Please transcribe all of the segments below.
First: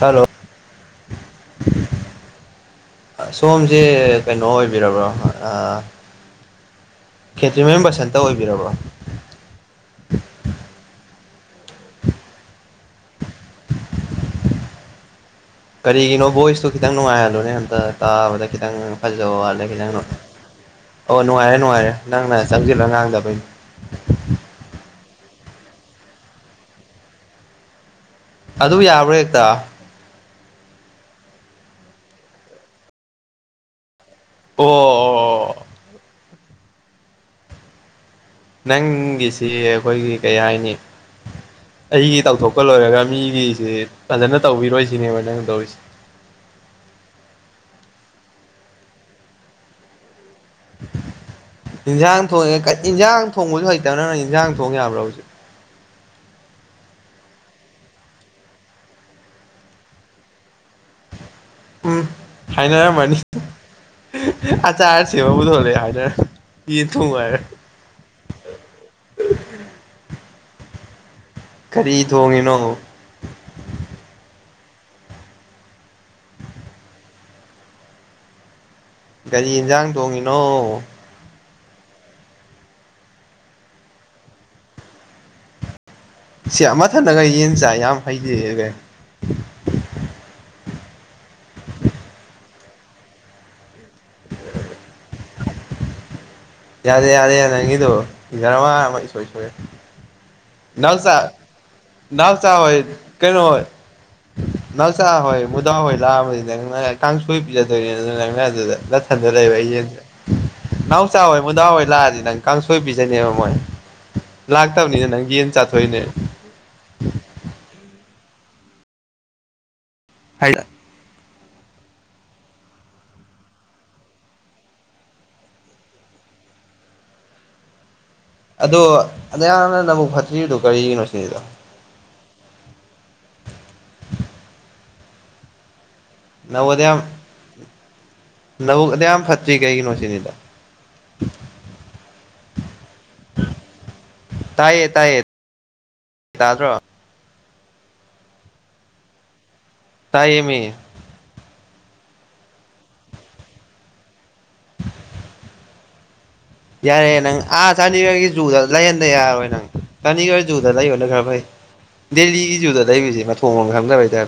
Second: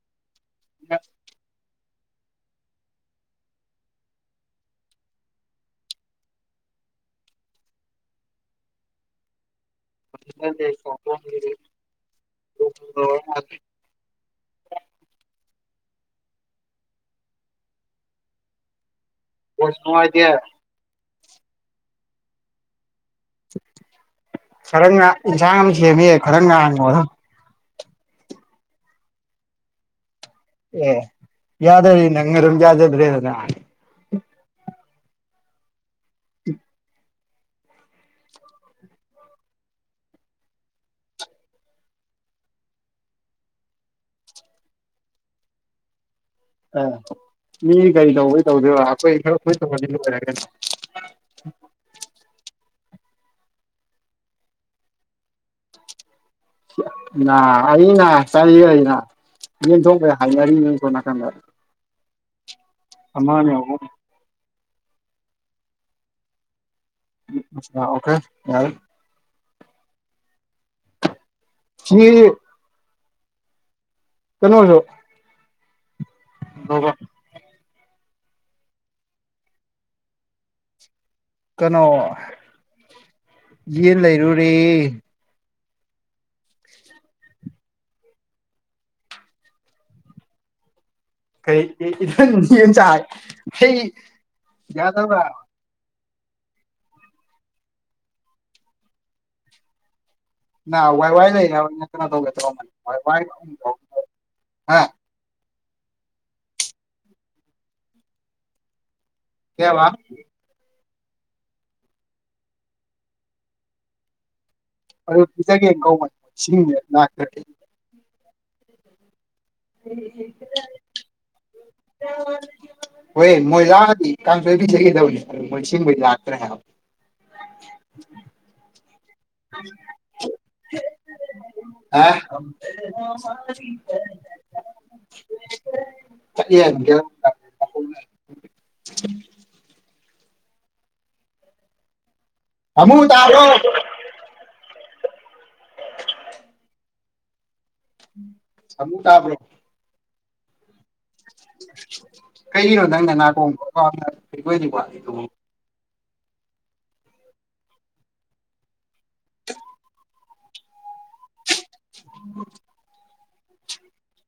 hello ꯑ ꯁꯣꯝꯁꯦ ꯀꯩꯅꯣ ꯑꯣꯏꯕꯤꯔꯕ꯭ꯔꯣ ꯈꯦꯇ꯭ꯔꯤꯃꯦꯝꯕꯔ ꯁꯦꯟꯇꯔ ꯑꯣꯏꯕꯤꯔꯕ꯭ꯔꯥ ꯄꯁꯇ ꯂ ꯀꯔꯤꯒꯤꯅꯣ ꯣꯣꯏꯁꯁꯨ ꯈꯤꯇꯪ ꯅꯨꯡꯉꯥꯏꯍꯜꯂꯣꯅꯦ ꯑ ꯇꯥꯕꯗ ꯈꯤꯇꯪ ꯐꯖꯕ ꯋꯥꯂ ꯈꯤ ꯅꯪ ꯑꯣ ꯅꯨꯡꯉꯥꯏꯔꯦ ꯅꯨꯡꯉꯥꯏꯔꯦ ꯅꯪꯅ ꯆꯪꯁꯤꯜꯂꯣ ꯉꯥꯡꯗꯕ ꯈꯔ ꯉ ꯏꯟꯁꯥꯡ ꯑꯃ ꯁꯦꯝꯃꯦ ꯈꯔ ꯉꯉꯗ ꯑꯗꯨ ꯌꯥꯕ꯭ꯔꯥ ꯍꯦꯛꯇ ꯑꯦ ꯌꯥꯗꯔꯤ ꯅꯔꯝ ꯌꯥꯗ ꯑꯗꯨꯗꯅ ꯑꯣ ꯑꯣ ꯑ ꯅꯪꯒꯤꯁꯤ ꯑꯩꯈꯣꯏꯒꯤ ꯀꯩ ꯍꯥꯏꯅꯤ ꯑꯩꯒꯤ ꯇꯧꯊꯣꯛꯄ ꯂꯣꯏꯔꯒ ꯃꯤꯒꯤꯁꯤꯦ ꯐꯖꯅ ꯇꯧꯕꯤꯔꯣꯏꯁꯤꯅꯦꯕ ꯅꯪ ꯇꯧꯔꯤꯁꯦ ꯑ ꯃꯤ ꯀꯔꯤ ꯇꯧꯕꯒꯤ ꯇꯧꯗꯣꯏꯔ ꯑꯩꯈꯣꯏ ꯈꯔ ꯑꯩꯣꯏ ꯇꯧꯔꯅꯤ ꯂꯣꯏꯔꯒꯅ ꯏꯟꯁꯥꯡ ꯊꯣꯡꯉꯦ ꯏꯟꯁꯥꯡ ꯊꯣꯡꯕꯁꯨ ꯍꯩꯇꯕ ꯅꯪ ꯅꯪ ꯏꯟꯁꯥꯡ ꯊꯣꯡ ꯌꯥꯕ꯭ꯔꯥ ꯍꯧꯖꯤꯛ ꯑꯅꯥ ꯆꯔꯤ ꯑꯅ ꯌꯦꯡ ꯊꯣꯡꯈꯩ ꯍꯥꯏꯅꯔꯤ ꯌꯦꯡ ꯊꯣꯡ ꯅꯥꯀꯟꯗ ꯍꯥꯏꯅꯔꯝꯃꯅꯤ ꯑꯃꯅꯦ ꯑꯍꯨꯝ ꯑꯆꯥꯔ ꯁꯦꯝꯃ ꯄꯨꯊꯣꯂꯛꯑꯦ ꯍꯥꯏꯅꯔꯝ ꯑꯣꯀꯦ ꯌꯥꯏ ꯀꯔꯤ ꯊꯣꯡꯉꯤꯅꯣꯣ ꯀꯩꯅꯣꯁꯨꯣ ꯍꯕ ꯒꯥꯔꯤ ꯌꯦꯟꯁꯥꯡ ꯊꯣꯡꯉꯤꯅꯣ ꯀꯩꯅꯣ ꯌꯦꯟ ꯂꯩꯔꯨꯔꯦ ꯁꯤ ꯑꯃꯊꯗꯒ ꯌꯦꯟ ꯆꯥꯏ ꯌꯥꯝ ꯍꯩꯖꯩꯕ ꯀꯩ ꯏ ꯆꯥ ꯌꯥꯗꯕ ꯌꯥꯔꯦ ꯌꯥꯔꯦ ꯅꯪꯗꯨ ꯏꯖꯔꯃ ꯃꯩꯁꯨꯣꯣꯏꯁꯨꯦ ꯅꯜꯁꯥ ꯇꯧꯒꯦ ꯅꯎꯁꯥ ꯇꯧꯔꯝ ꯍꯣꯏ ꯋꯥꯏ ꯀꯩꯅꯣ ꯑꯣꯏꯣꯏ ꯅꯎꯁꯥ ꯍꯣꯏ ꯃꯨꯗꯥ ꯍꯣꯏ ꯂꯥꯛꯑꯃꯅꯤ ꯅꯪꯅ ꯀꯥꯡꯁꯨꯣꯏ ꯄꯤꯖꯗꯣꯏꯅꯤ ꯅ ꯑꯗꯨꯗ ꯂꯩꯕ ꯏ ꯀꯩꯕ ꯌꯦꯁ ꯅꯥꯍꯎꯆꯥꯥ ꯍꯣꯏ ꯃꯨꯗꯥ ꯍꯣꯏ ꯂꯥꯛꯑꯗꯤ ꯅꯪ ꯀꯥꯡꯁꯣꯏꯕꯤꯖꯅꯦꯕ ꯃꯣꯏ ꯂꯥꯛꯇꯕꯅꯤꯅ ꯅꯪ ꯌꯦꯟ ꯖꯒꯦ ꯉꯧ ꯃ ꯆꯥꯊꯣꯛꯏꯅꯦ ꯁꯤꯡꯅꯦꯅꯥ [unintelligible] ꯍꯣꯏ ꯃꯣꯏ ꯂꯥꯛꯑꯗꯤ ꯀꯥꯡꯁꯣꯏꯕꯤ ꯆꯒꯗꯧꯅꯤ ꯃꯣꯏ ꯁꯤꯁꯤꯡꯕꯩ ꯂꯥꯛꯇ꯭ꯔꯦ ꯍꯥꯏꯕ ꯑꯗꯣ ꯑꯍꯅ ꯅꯕꯨꯛ ꯐꯠꯇ꯭ꯔꯤꯗꯣ ꯀꯔꯤꯒꯤꯅꯣ ꯁꯤꯗ [unintelligible] ꯅꯧꯗ ꯌꯥꯝ ꯆꯠꯂꯦ ꯅꯧꯗ ꯌꯥꯝ ꯐꯠꯇꯔꯤ ꯀꯩꯒꯤꯅꯣꯁꯤꯅꯤꯗ [unintelligible] ꯍꯃꯨ ꯇꯗꯣ ꯇꯥꯏꯌꯦ ꯇꯥꯏꯌꯦ ꯇꯥꯗ꯭ꯔꯣ ꯁ ꯇꯥꯕ꯭ꯔꯣ ꯇꯥꯏꯌꯦ ꯃꯤ ꯀꯩꯒꯤꯅꯣ ꯅꯪꯅ ꯅꯥꯀꯣꯡꯕꯗꯤ ꯌꯥꯔꯦ ꯅꯪ ꯑꯥ ꯆꯅꯤꯒꯣꯏꯒꯤ ꯖꯨꯗ ꯂꯩꯍꯟꯕ ꯌꯥꯔꯣꯏ ꯅꯪ ꯆꯅꯤꯒꯣꯏ ꯖꯨꯗ ꯂꯩꯔ ꯊ ꯈꯩ ꯗꯦꯜꯂꯤꯒꯤꯖꯤꯨꯗꯗꯥꯏ ꯖꯤꯦꯃ ꯊꯣꯡꯈ ꯇꯕ ꯗ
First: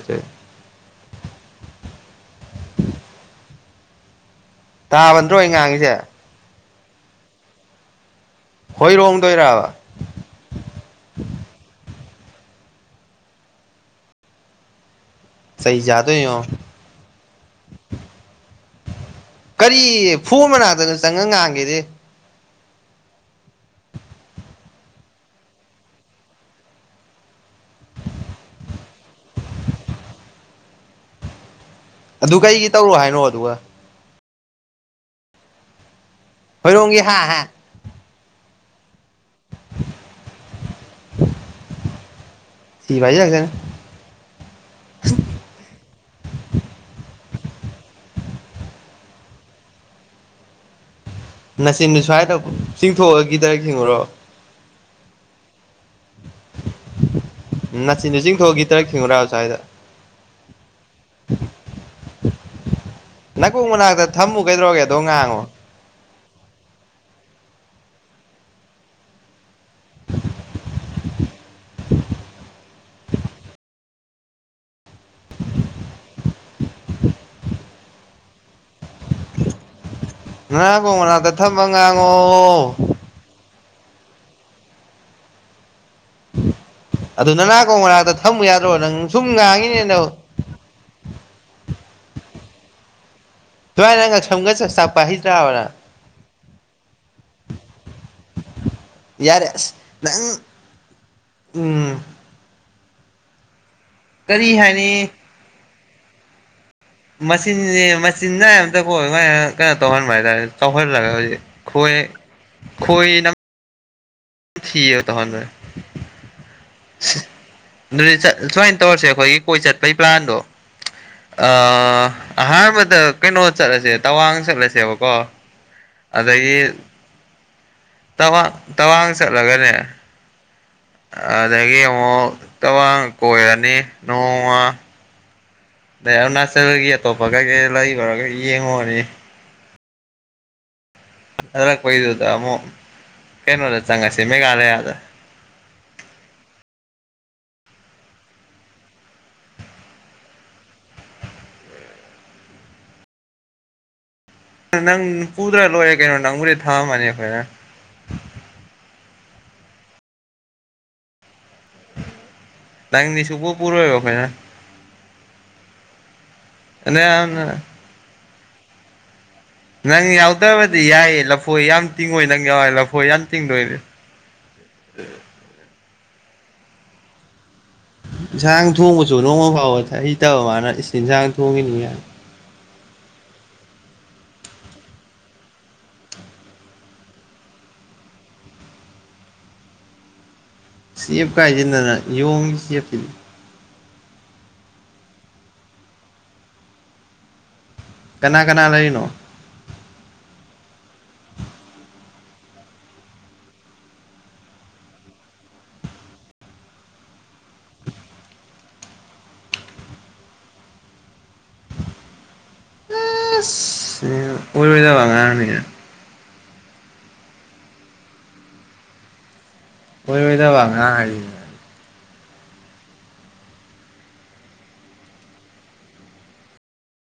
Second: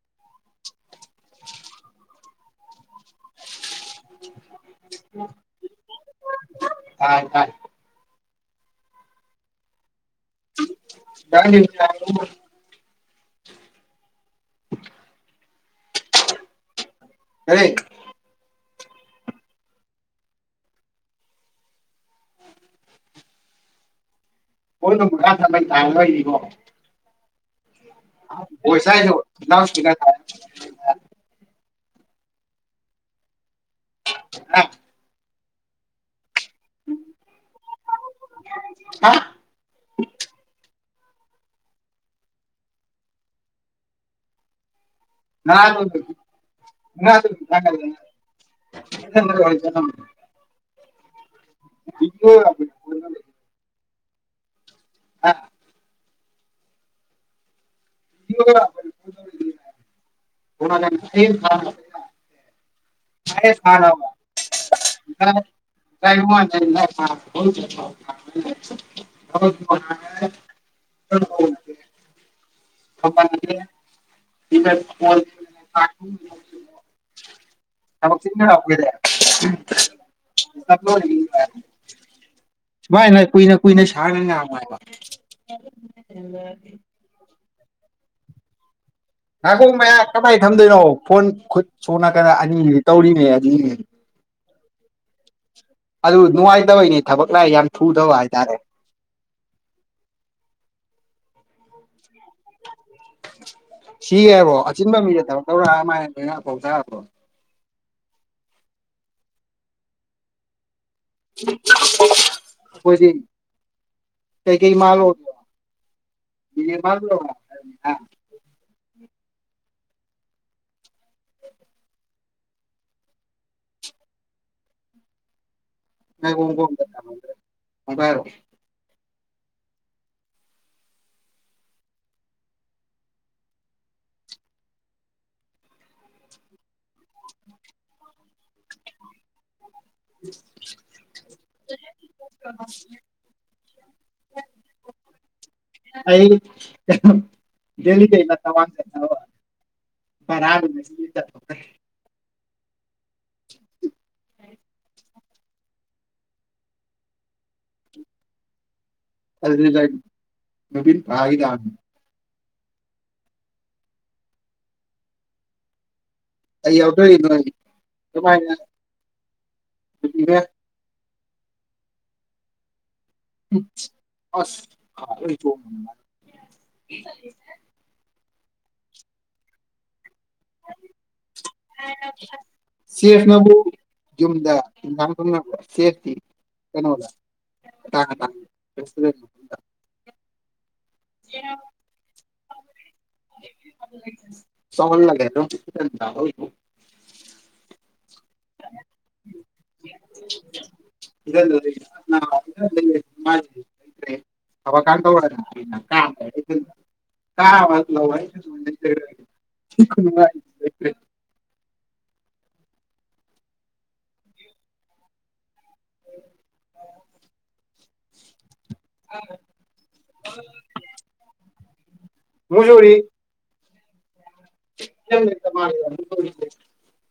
ꯎꯝ ꯇꯥꯕꯟꯗ꯭ꯔꯣ ꯑꯩ ꯉꯥꯡꯉꯤꯁꯦ ꯀꯥꯏ ꯀꯥꯏ ꯍꯣꯏꯔꯣꯡꯗꯣꯏꯔꯕ ꯀꯔꯤ [unintelligible] [unintelligible] ꯁꯩ ꯌꯥꯥꯗꯣ ꯑꯔ ꯀꯔꯤ ꯐꯨ ꯃꯅꯥꯛꯇꯅꯣ ꯆꯪꯉ ꯉꯥꯡꯒꯦꯗꯤ ꯍꯣꯏ ꯅ ꯔꯥ ꯊ ꯇꯥ ꯂꯣꯏꯅꯤꯕꯣ ꯣꯁꯥꯏꯗ ꯂꯒꯥꯏ ꯊ ꯑꯗꯨ ꯀꯩꯒꯤ ꯇꯧꯔꯣ ꯍꯥꯏꯅꯣ ꯑꯗꯨꯒ ꯑ ꯍꯣꯏꯔꯣꯡꯒꯤ ꯍꯥ ꯍꯥ [unintelligible] ꯁꯤꯕꯥꯏ ꯂꯗꯅ ꯅꯅ ꯉꯦ ꯊ ꯅꯥꯆꯤꯟꯗꯨ ꯁ꯭ꯋꯥꯏꯗ [unintelligible] ꯑ ꯅꯥꯆꯤꯟꯗꯨ ꯆꯤꯡꯊꯣꯛꯑꯒ ꯒꯤꯇꯔ ꯈꯤꯡꯉꯨꯔꯥꯊꯦ ꯁ꯭ꯋꯥꯏꯗ [unintelligible] ꯅꯥꯀꯣꯡ ꯃꯅꯥꯛꯇ ꯊꯝꯃꯨ ꯀꯩꯗꯧꯔꯒꯦ ꯑꯗꯣ ꯉꯥꯡꯉꯣ [unintelligible] [unintelligible] [unintelligible] [unintelligible] [unintelligible] [unintelligible] ꯀꯨꯏꯅ ꯅꯥꯀꯣꯡ ꯃꯅꯥꯛꯇ ꯊꯝꯃ ꯉꯥꯡꯉꯣ ꯁꯥꯡꯅ ꯉꯥꯡꯉꯣ ꯍꯥꯏꯕ [unintelligible] ꯃꯅꯥꯛꯇ ꯊꯝꯃꯨ ꯌꯥꯗ꯭ꯔꯣ ꯅꯪ ꯁꯨꯝ ꯅꯥꯀꯣꯡ ꯉꯥꯡꯉꯤꯅꯦ ꯃꯌꯥ ꯅꯪ ꯀꯃꯥꯏꯅ ꯊꯝꯗꯣꯏꯅꯣ ꯐꯣꯟ ꯈꯨꯠꯁꯨ ꯅꯠꯇꯅ ꯑꯅꯤꯗꯤ ꯇꯧꯔꯤꯅꯦ ꯑꯅꯤꯅꯦ [unintelligible] ꯑꯗꯨ ꯅꯨꯡꯉꯥꯏꯇꯕꯩꯅꯦ ꯊꯕꯛ ꯂꯥ ꯌꯥꯝ ꯊꯨꯗꯕ ꯍꯥꯏꯇꯥꯔꯦ ꯌꯥꯔꯦ ꯑꯁ ꯅꯪ ꯎꯝ ꯀꯔꯤ ꯁꯤꯌꯦꯕꯣ ꯍꯥꯏꯅꯤ ꯑꯆꯤꯟꯕ ꯃꯤ [unintelligible] ꯃꯆꯤꯟꯅꯤ ꯃꯆꯤꯟꯅꯥ ꯑꯝꯇ ꯀꯣ [unintelligible] [unintelligible] ꯑꯩꯈꯣꯏꯗꯤ [unintelligible] [unintelligible] [unintelligible] [unintelligible] [unintelligible] ꯀꯩꯀꯩ ꯃꯥꯜꯂꯣ ꯃꯥꯜꯂꯨꯔꯣ ꯑꯩꯈꯣꯏꯒꯤ ꯀꯣꯏ ꯆꯠꯄꯩ ꯄ꯭ꯂꯥꯟꯗꯣ ꯑ ꯑꯍꯥꯟꯕꯗ ꯀꯩꯅꯣ ꯆꯠꯂꯁꯦ ꯇꯋꯥꯡ ꯆꯠꯂꯁꯦꯕꯀꯣ ꯉꯥꯏꯒꯣꯡ ꯑꯗꯒꯤ ꯒꯣꯡꯗ ꯍꯥꯏꯔꯣ ꯇꯋꯥꯡ ꯆꯠꯂꯒꯅꯦ ꯑꯗꯒꯤ ꯑꯃꯨꯛ ꯇꯕꯡ ꯀꯣꯏꯔꯅꯤ ꯅꯣꯡꯃ ꯑꯩ ꯅꯥꯆꯜꯒꯤ ꯑꯇꯣꯞꯄ ꯀꯩꯀꯩ ꯂꯩꯈ꯭ꯔꯥꯒ ꯌꯦꯡꯉꯣꯅꯦ ꯎ ꯑꯗꯣꯏꯗꯨ ꯇ ꯑꯃ ꯀꯩꯅꯅꯗ ꯆꯪꯉꯁꯤ ꯃꯒꯂꯦ ꯌꯥꯗ ꯑꯩ ꯗꯦ ꯇ ꯐꯔꯔ ꯅꯪ ꯀꯨꯗ ꯂꯔ ꯀꯩꯅꯣꯔꯤ ꯊꯥꯅꯤ ꯐꯅꯦ ꯄꯤ ꯇꯅꯤꯁꯨꯕꯨ ꯄꯨꯔꯣ ꯑꯣꯏꯕꯈꯩꯅꯅ ꯑꯩ ꯌꯥꯎꯗꯣꯛꯏ ꯅꯣꯏ ꯀꯃꯥꯏꯅ ꯅꯪ ꯅꯨꯄꯤꯒ ꯌꯥꯎꯗꯕꯗꯤ ꯌꯥꯏꯌꯦ ꯂꯐꯣꯏ ꯌꯥꯝ ꯇꯤꯡꯉꯣꯏ ꯅꯪ ꯌꯥꯎꯋꯦ ꯂꯐ ꯑꯁ ꯏꯟꯁꯥꯡ ꯊꯣꯡꯕꯁꯨ ꯅꯣꯡꯃ ꯐꯥꯎꯕꯗ ꯍꯩꯇꯕ ꯃꯥꯅ ꯏꯟꯁꯥꯡ ꯊꯣꯡꯉꯤꯅꯤ ꯌꯥ ꯁꯦꯐꯅꯕꯨ ꯌꯨꯝꯗ ꯏꯟꯁꯥꯡ ꯊꯅꯕ ꯁꯦꯐꯇꯤ ꯀꯩꯅꯣꯗ [unintelligible] ꯁꯤꯞ ꯀꯥꯏꯁꯤꯗꯅ ꯌꯣꯡꯒꯤ ꯁꯤꯞꯇ ꯁꯥꯎꯟ ꯂꯒ ꯀꯅꯥ ꯀꯅꯥ ꯂꯩꯔꯤꯅꯣ [unintelligible] ꯦꯕ ꯀꯥꯟ ꯇ ꯀꯥ ꯋꯥꯂ ꯋꯥ ꯑꯣꯏꯗ ꯋꯥꯉꯅꯤ ꯎ ꯑꯣꯏꯕꯤꯗ ꯋꯥꯉ ꯃꯁꯔꯤ ꯀ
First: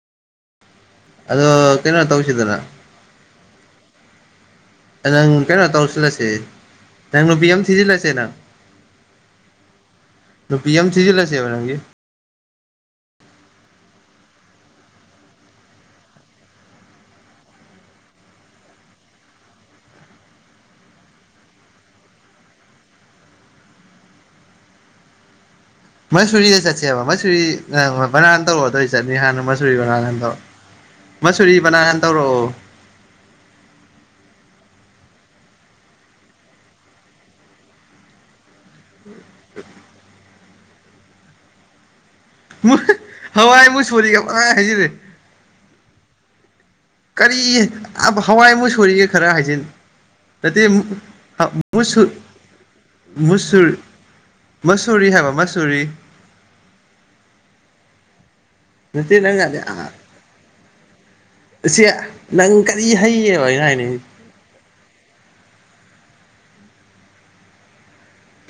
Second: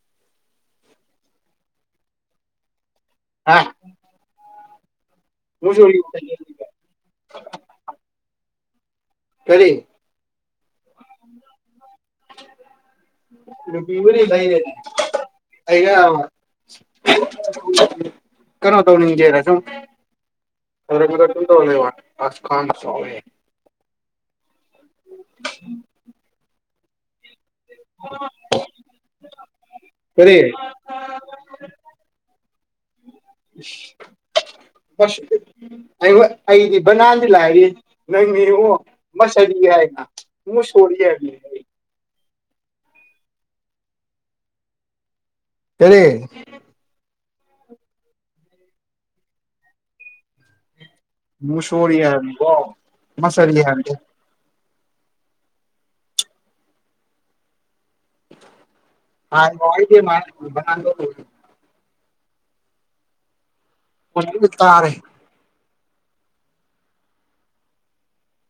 ꯑꯗ ꯀꯩꯅ ꯇꯧꯁꯤꯗꯅ ꯍꯥ ꯅꯪ ꯀꯩꯅꯣ ꯃꯨꯖꯨꯔꯤ ꯇꯧꯁꯤꯜꯂꯁꯦ ꯅꯪ ꯅꯨꯄꯤ ꯑꯃ ꯊꯤꯖꯤꯜꯂꯁꯦ ꯅꯪ ꯀꯔꯤ ꯄꯤꯑꯦꯝ ꯁꯤꯁꯨ ꯂꯁꯤ ꯃꯔꯔ ꯔꯨꯄꯤꯕꯨꯅꯤ ꯂꯩꯔꯦ ꯑꯩꯅ ꯀꯩꯅꯣ ꯇꯧꯅꯤꯖꯔꯁꯣ ꯑꯁ ꯈ ꯁ [unintelligible] ꯃꯣꯏ ꯁꯨꯔꯔꯤꯗ ꯆꯠꯁꯤꯦꯕ ꯃꯣꯏ ꯁꯨꯔꯔꯤ ꯅꯪ ꯍꯣꯏ ꯕꯅꯥꯥꯟ ꯇꯧꯔ ꯑꯗꯨꯏ ꯆꯠꯅꯤ ꯍꯥꯟꯅ ꯃꯆꯨꯔꯤ ꯕꯅꯥꯗꯣ ꯀꯔꯤ ꯃꯁꯨꯔꯤ ꯅꯥ ꯀꯥꯟ ꯇꯧꯔꯛꯑꯣ [unintelligible] ꯑꯩ ꯑꯩꯗꯤ ꯕꯅꯥꯜꯗꯤ ꯂꯥꯛꯔꯤ ꯅꯪꯅꯦꯉꯣ ꯃꯁꯗꯤ ꯌꯥꯑꯒ ꯃꯨ ꯁꯣꯔꯤ ꯍꯋꯥꯏ ꯃꯨ ꯁꯣꯔꯤꯒꯥꯏ ꯍꯥꯏꯖꯔꯦ ꯀꯔꯤ ꯀꯔꯤ ꯍꯋꯥꯏꯃꯨꯛ ꯁꯣꯔꯤꯒꯦ ꯈꯔ ꯍꯥꯏꯖꯤꯟ ꯅꯠꯇꯦ ꯃꯨꯁꯣꯔꯤ ꯃꯨꯁꯨ ꯍꯥꯏꯕꯅꯤꯀꯣ ꯃꯁꯔꯤ ꯃꯨꯁꯨꯨꯔ ꯍꯥꯏꯕꯅꯦ ꯃꯁꯔꯤ ꯍꯥꯏꯕ ꯃꯁꯔꯤ ꯍꯥꯏꯗ ꯃꯥꯗ ꯑꯁꯤ ꯅꯪ ꯀꯔꯤ ꯍꯩꯌꯦ ꯍꯥꯏ ꯍꯥꯏꯥꯏ [unintelligible]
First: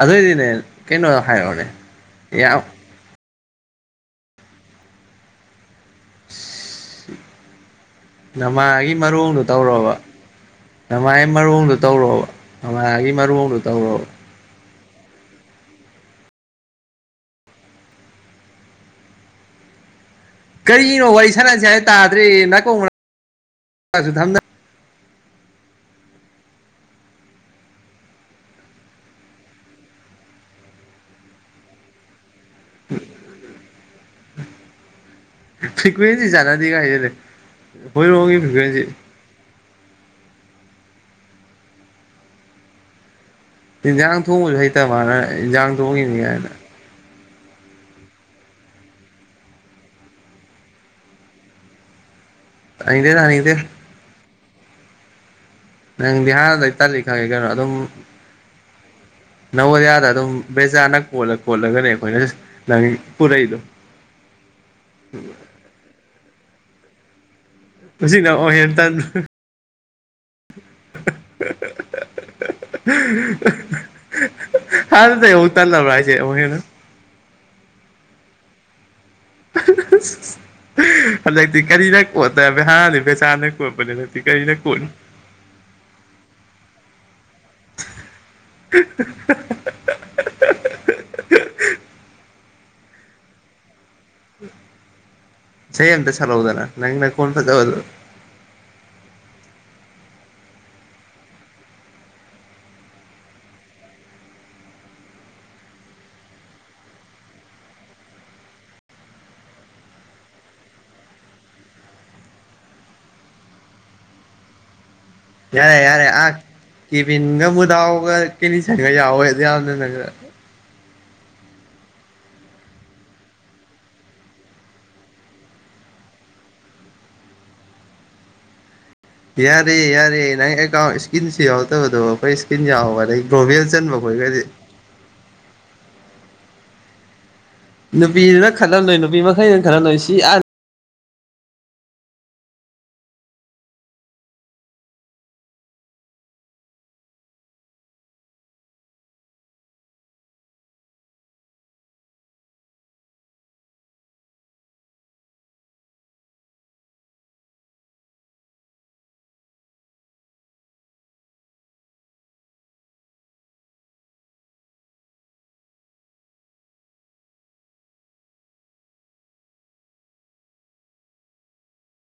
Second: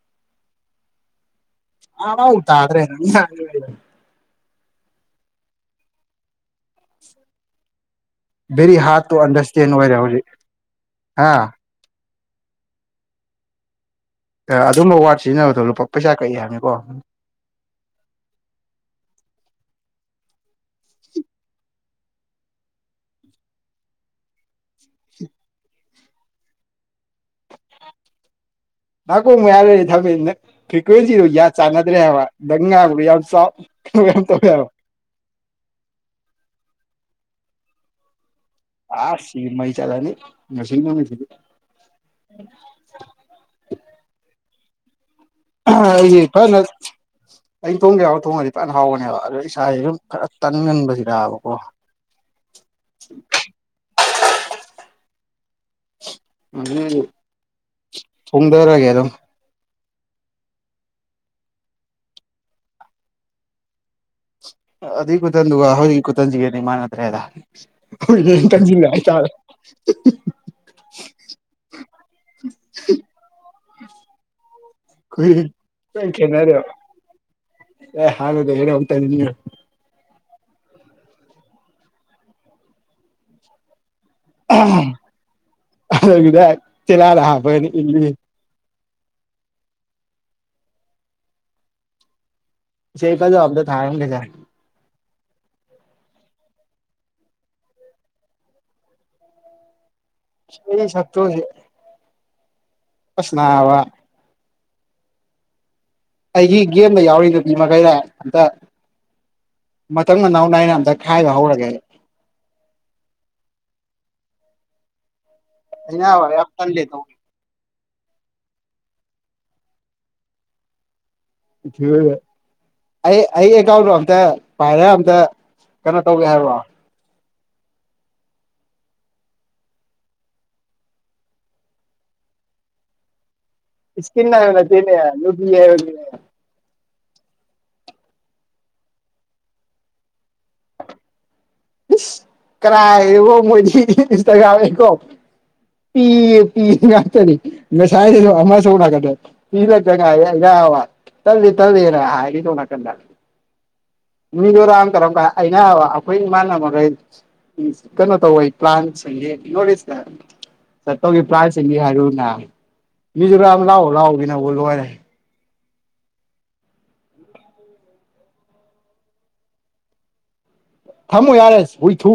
ꯑꯗꯨꯏꯗꯤꯅꯦ ꯀꯩꯅꯣ ꯍꯥꯏꯔꯣꯅꯦ ꯑ [unintelligible] ꯇꯥꯗ꯭ꯔꯦ [unintelligible] ꯚꯦꯔꯤ [unintelligible] ꯍꯥꯔꯠ ꯇꯨ ꯑꯟꯗꯔꯁꯇꯦꯟ ꯑꯣꯏꯔꯦ ꯍꯧꯖꯤꯛ ꯍꯥ [unintelligible] [unintelligible] ꯑꯗꯨꯝꯕ ꯋꯥꯔꯗ ꯁꯤꯖꯤꯟꯅꯕꯗꯣ ꯂꯨꯄꯥ ꯄꯩꯁꯥ ꯀꯛꯏ ꯍꯥꯏꯕꯅꯤꯀꯣ ꯀꯔꯤꯅꯣ ꯋꯥꯔꯤ ꯁꯅꯥꯁꯦ ꯍꯥꯏ ꯇꯥꯗ꯭ꯔꯤ ꯅꯥꯀꯣꯡ [unintelligible] ꯅꯥꯀꯣꯡ ꯃꯌꯥꯗꯅꯦ ꯊꯝꯃꯦ ꯅꯪ ꯐ꯭ꯔꯤꯀ꯭ꯋꯦꯟꯁꯤꯗꯨ ꯌꯥ ꯆꯥꯟꯅꯗ꯭ꯔꯦ ꯍꯥꯏꯕ ꯅꯪ ꯉꯥꯡꯕꯗꯨ ꯌꯥꯝ ꯆꯥꯎ [unintelligible] [unintelligible] ꯑꯥ ꯁꯤꯗꯤ ꯃꯩ ꯆꯠꯂꯅꯤ ꯉꯁꯤꯒꯤ ꯅꯨꯃꯤꯠꯇꯗꯤ ꯏꯟꯖꯥꯡ [unintelligible] ꯊꯣꯡꯉꯤꯅꯤ [unintelligible] ꯀꯥꯏꯅ ꯑꯩꯅ ꯊꯣꯡꯒꯦ ꯌꯥꯎꯅ ꯊꯣꯡꯉꯗꯤ ꯐꯅ ꯍꯥꯎꯕꯅꯦꯕ ꯑꯗ ꯏꯁꯥꯥꯁꯦ ꯑꯗꯨꯨꯝ ꯈꯔ ꯇꯟꯒꯟꯕꯁꯤꯗꯥꯕꯀꯣ ꯇꯥꯅꯤꯡꯗꯦ ꯇꯅꯤꯡꯗꯦ ꯅꯪ ꯕꯤꯍꯥꯔꯗ ꯑꯗꯨ ꯇꯜꯂꯤ ꯈꯪꯉꯦ ꯀꯩꯅꯣ ꯑꯗꯨꯝ ꯊꯣꯡꯊꯔꯒꯦ ꯑꯗꯨꯝ ꯅꯕꯣꯗꯤꯌꯥ ꯗ ꯑꯗꯨꯝ ꯕꯦꯖꯥꯅ ꯀꯣꯜꯂ ꯀꯣꯜꯂꯒꯅꯦ ꯑꯩꯈꯣꯏꯅ ꯅꯪ ꯄꯨꯔꯛꯏꯗꯣ ꯑꯗꯨꯏ ꯈꯨꯇꯟꯗꯨꯒ ꯍꯧꯖꯤꯛꯀꯤ ꯈꯨꯇꯟꯁꯤꯒꯗꯤ ꯃꯥꯟꯅꯗ꯭ꯔꯦꯗꯥ ꯍꯧꯖꯤꯛꯅ ꯑꯃꯨꯛ ꯍꯦꯟꯅ ꯇꯟꯕ ꯍꯥꯟꯅꯗꯩ ꯑꯃꯨꯛ ꯇꯜꯂꯕ꯭ꯔꯥ ꯍꯥꯏꯁꯦ ꯑꯃꯨꯛ ꯍꯦꯟꯅ [unintelligible] [unintelligible] [unintelligible] [unintelligible] ꯀꯣꯠꯅꯤ [unintelligible] [unintelligible] [unintelligible] ꯏꯁꯩ ꯑꯃꯇ ꯁꯛꯂꯛ ꯎꯗꯅ ꯅꯪ ꯅꯈꯣꯟ ꯐꯖꯕꯗꯨ [unintelligible] ꯑꯩꯒꯤ ꯒꯦꯝꯗ ꯌꯥꯎꯔꯤꯗꯨ ꯃꯤ ꯃꯈꯩꯗ ꯑꯝꯇ ꯃꯊꯪ ꯃꯅꯥꯎ ꯅꯥꯏꯩꯅ ꯑꯝꯇ ꯈꯥꯏꯕ ꯍꯧꯔꯒꯦ [unintelligible] ꯌꯥꯔꯦ ꯑꯩ ꯌꯥꯏꯔꯦ ꯅꯥꯕ ꯑ ꯌꯥꯝ ꯇꯜꯂꯦ ꯇꯧꯔꯤ ꯀꯤꯚꯟꯒ ꯃꯗꯥꯑꯣ ꯀꯅꯤ ꯆꯪꯒ ꯌꯥꯑꯣꯗ ꯌꯥꯝꯅ ꯅ ꯊ ꯑꯩ ꯑꯩ ꯑꯦꯀꯥꯎꯟꯗꯣ ꯑꯝꯇ ꯄꯥꯏꯔ ꯑꯝꯇ ꯀꯩꯅꯣ ꯇꯧꯒꯦ ꯍꯥꯏꯔꯣ ꯌꯥꯔꯦ ꯌꯥꯔꯦ ꯅꯪ ꯏꯁꯀꯤꯟ ꯁꯤ ꯌꯥꯇ ꯀꯩ ꯏꯁꯀꯤꯟ ꯌꯥ ꯋꯥ ꯂꯩ ꯏꯁꯀꯤꯟꯅꯅ ꯇꯅꯦ ꯂ ꯅꯨꯄꯤꯗꯨꯅ ꯈꯜꯍꯜꯂꯣꯏ ꯅꯨꯄꯤ ꯃꯈꯩꯅꯩꯅ ꯈꯜꯂꯝꯝꯂꯣꯏ ꯁꯤ ꯑ ꯀꯔꯥꯏꯕꯣ ꯃꯣꯏꯗꯤꯇ ꯀꯦꯀꯣ ꯄꯤ ꯄ ꯉꯇꯅꯤ ꯃꯁꯥꯏ ꯁꯣꯅ ꯀꯗ ꯄꯤ ꯂ ꯆꯉ ꯌꯥ ꯇꯇꯔ ꯍꯥꯏꯔꯤ ꯇꯧꯅꯥ ꯀꯟꯗꯥ ꯑ ꯃꯤꯗꯔꯝ ꯇꯔꯝ ꯑꯩꯅ ꯑꯩꯈꯣꯏ ꯃꯥꯜꯅ ꯎ ꯀꯩꯅꯣ ꯇꯧꯣꯏ ꯄ꯭ꯂꯥꯟꯁ ꯌꯦꯅꯤ ꯅꯣꯁꯦ ꯆꯠꯇꯧꯒꯤ ꯄ꯭ꯔꯥꯏꯖꯁꯤꯡꯒꯤ ꯍꯥꯏꯔꯨꯅꯦ ꯃꯤꯁꯨ ꯈ ꯌꯥꯝ ꯂꯥꯛꯑꯣ ꯂꯥꯛꯑꯣꯒꯤꯅꯕꯨ ꯂꯣꯏꯔꯦ ꯊꯝꯃꯣ ꯌꯥꯔꯦꯁ ꯍꯏ ꯊꯨ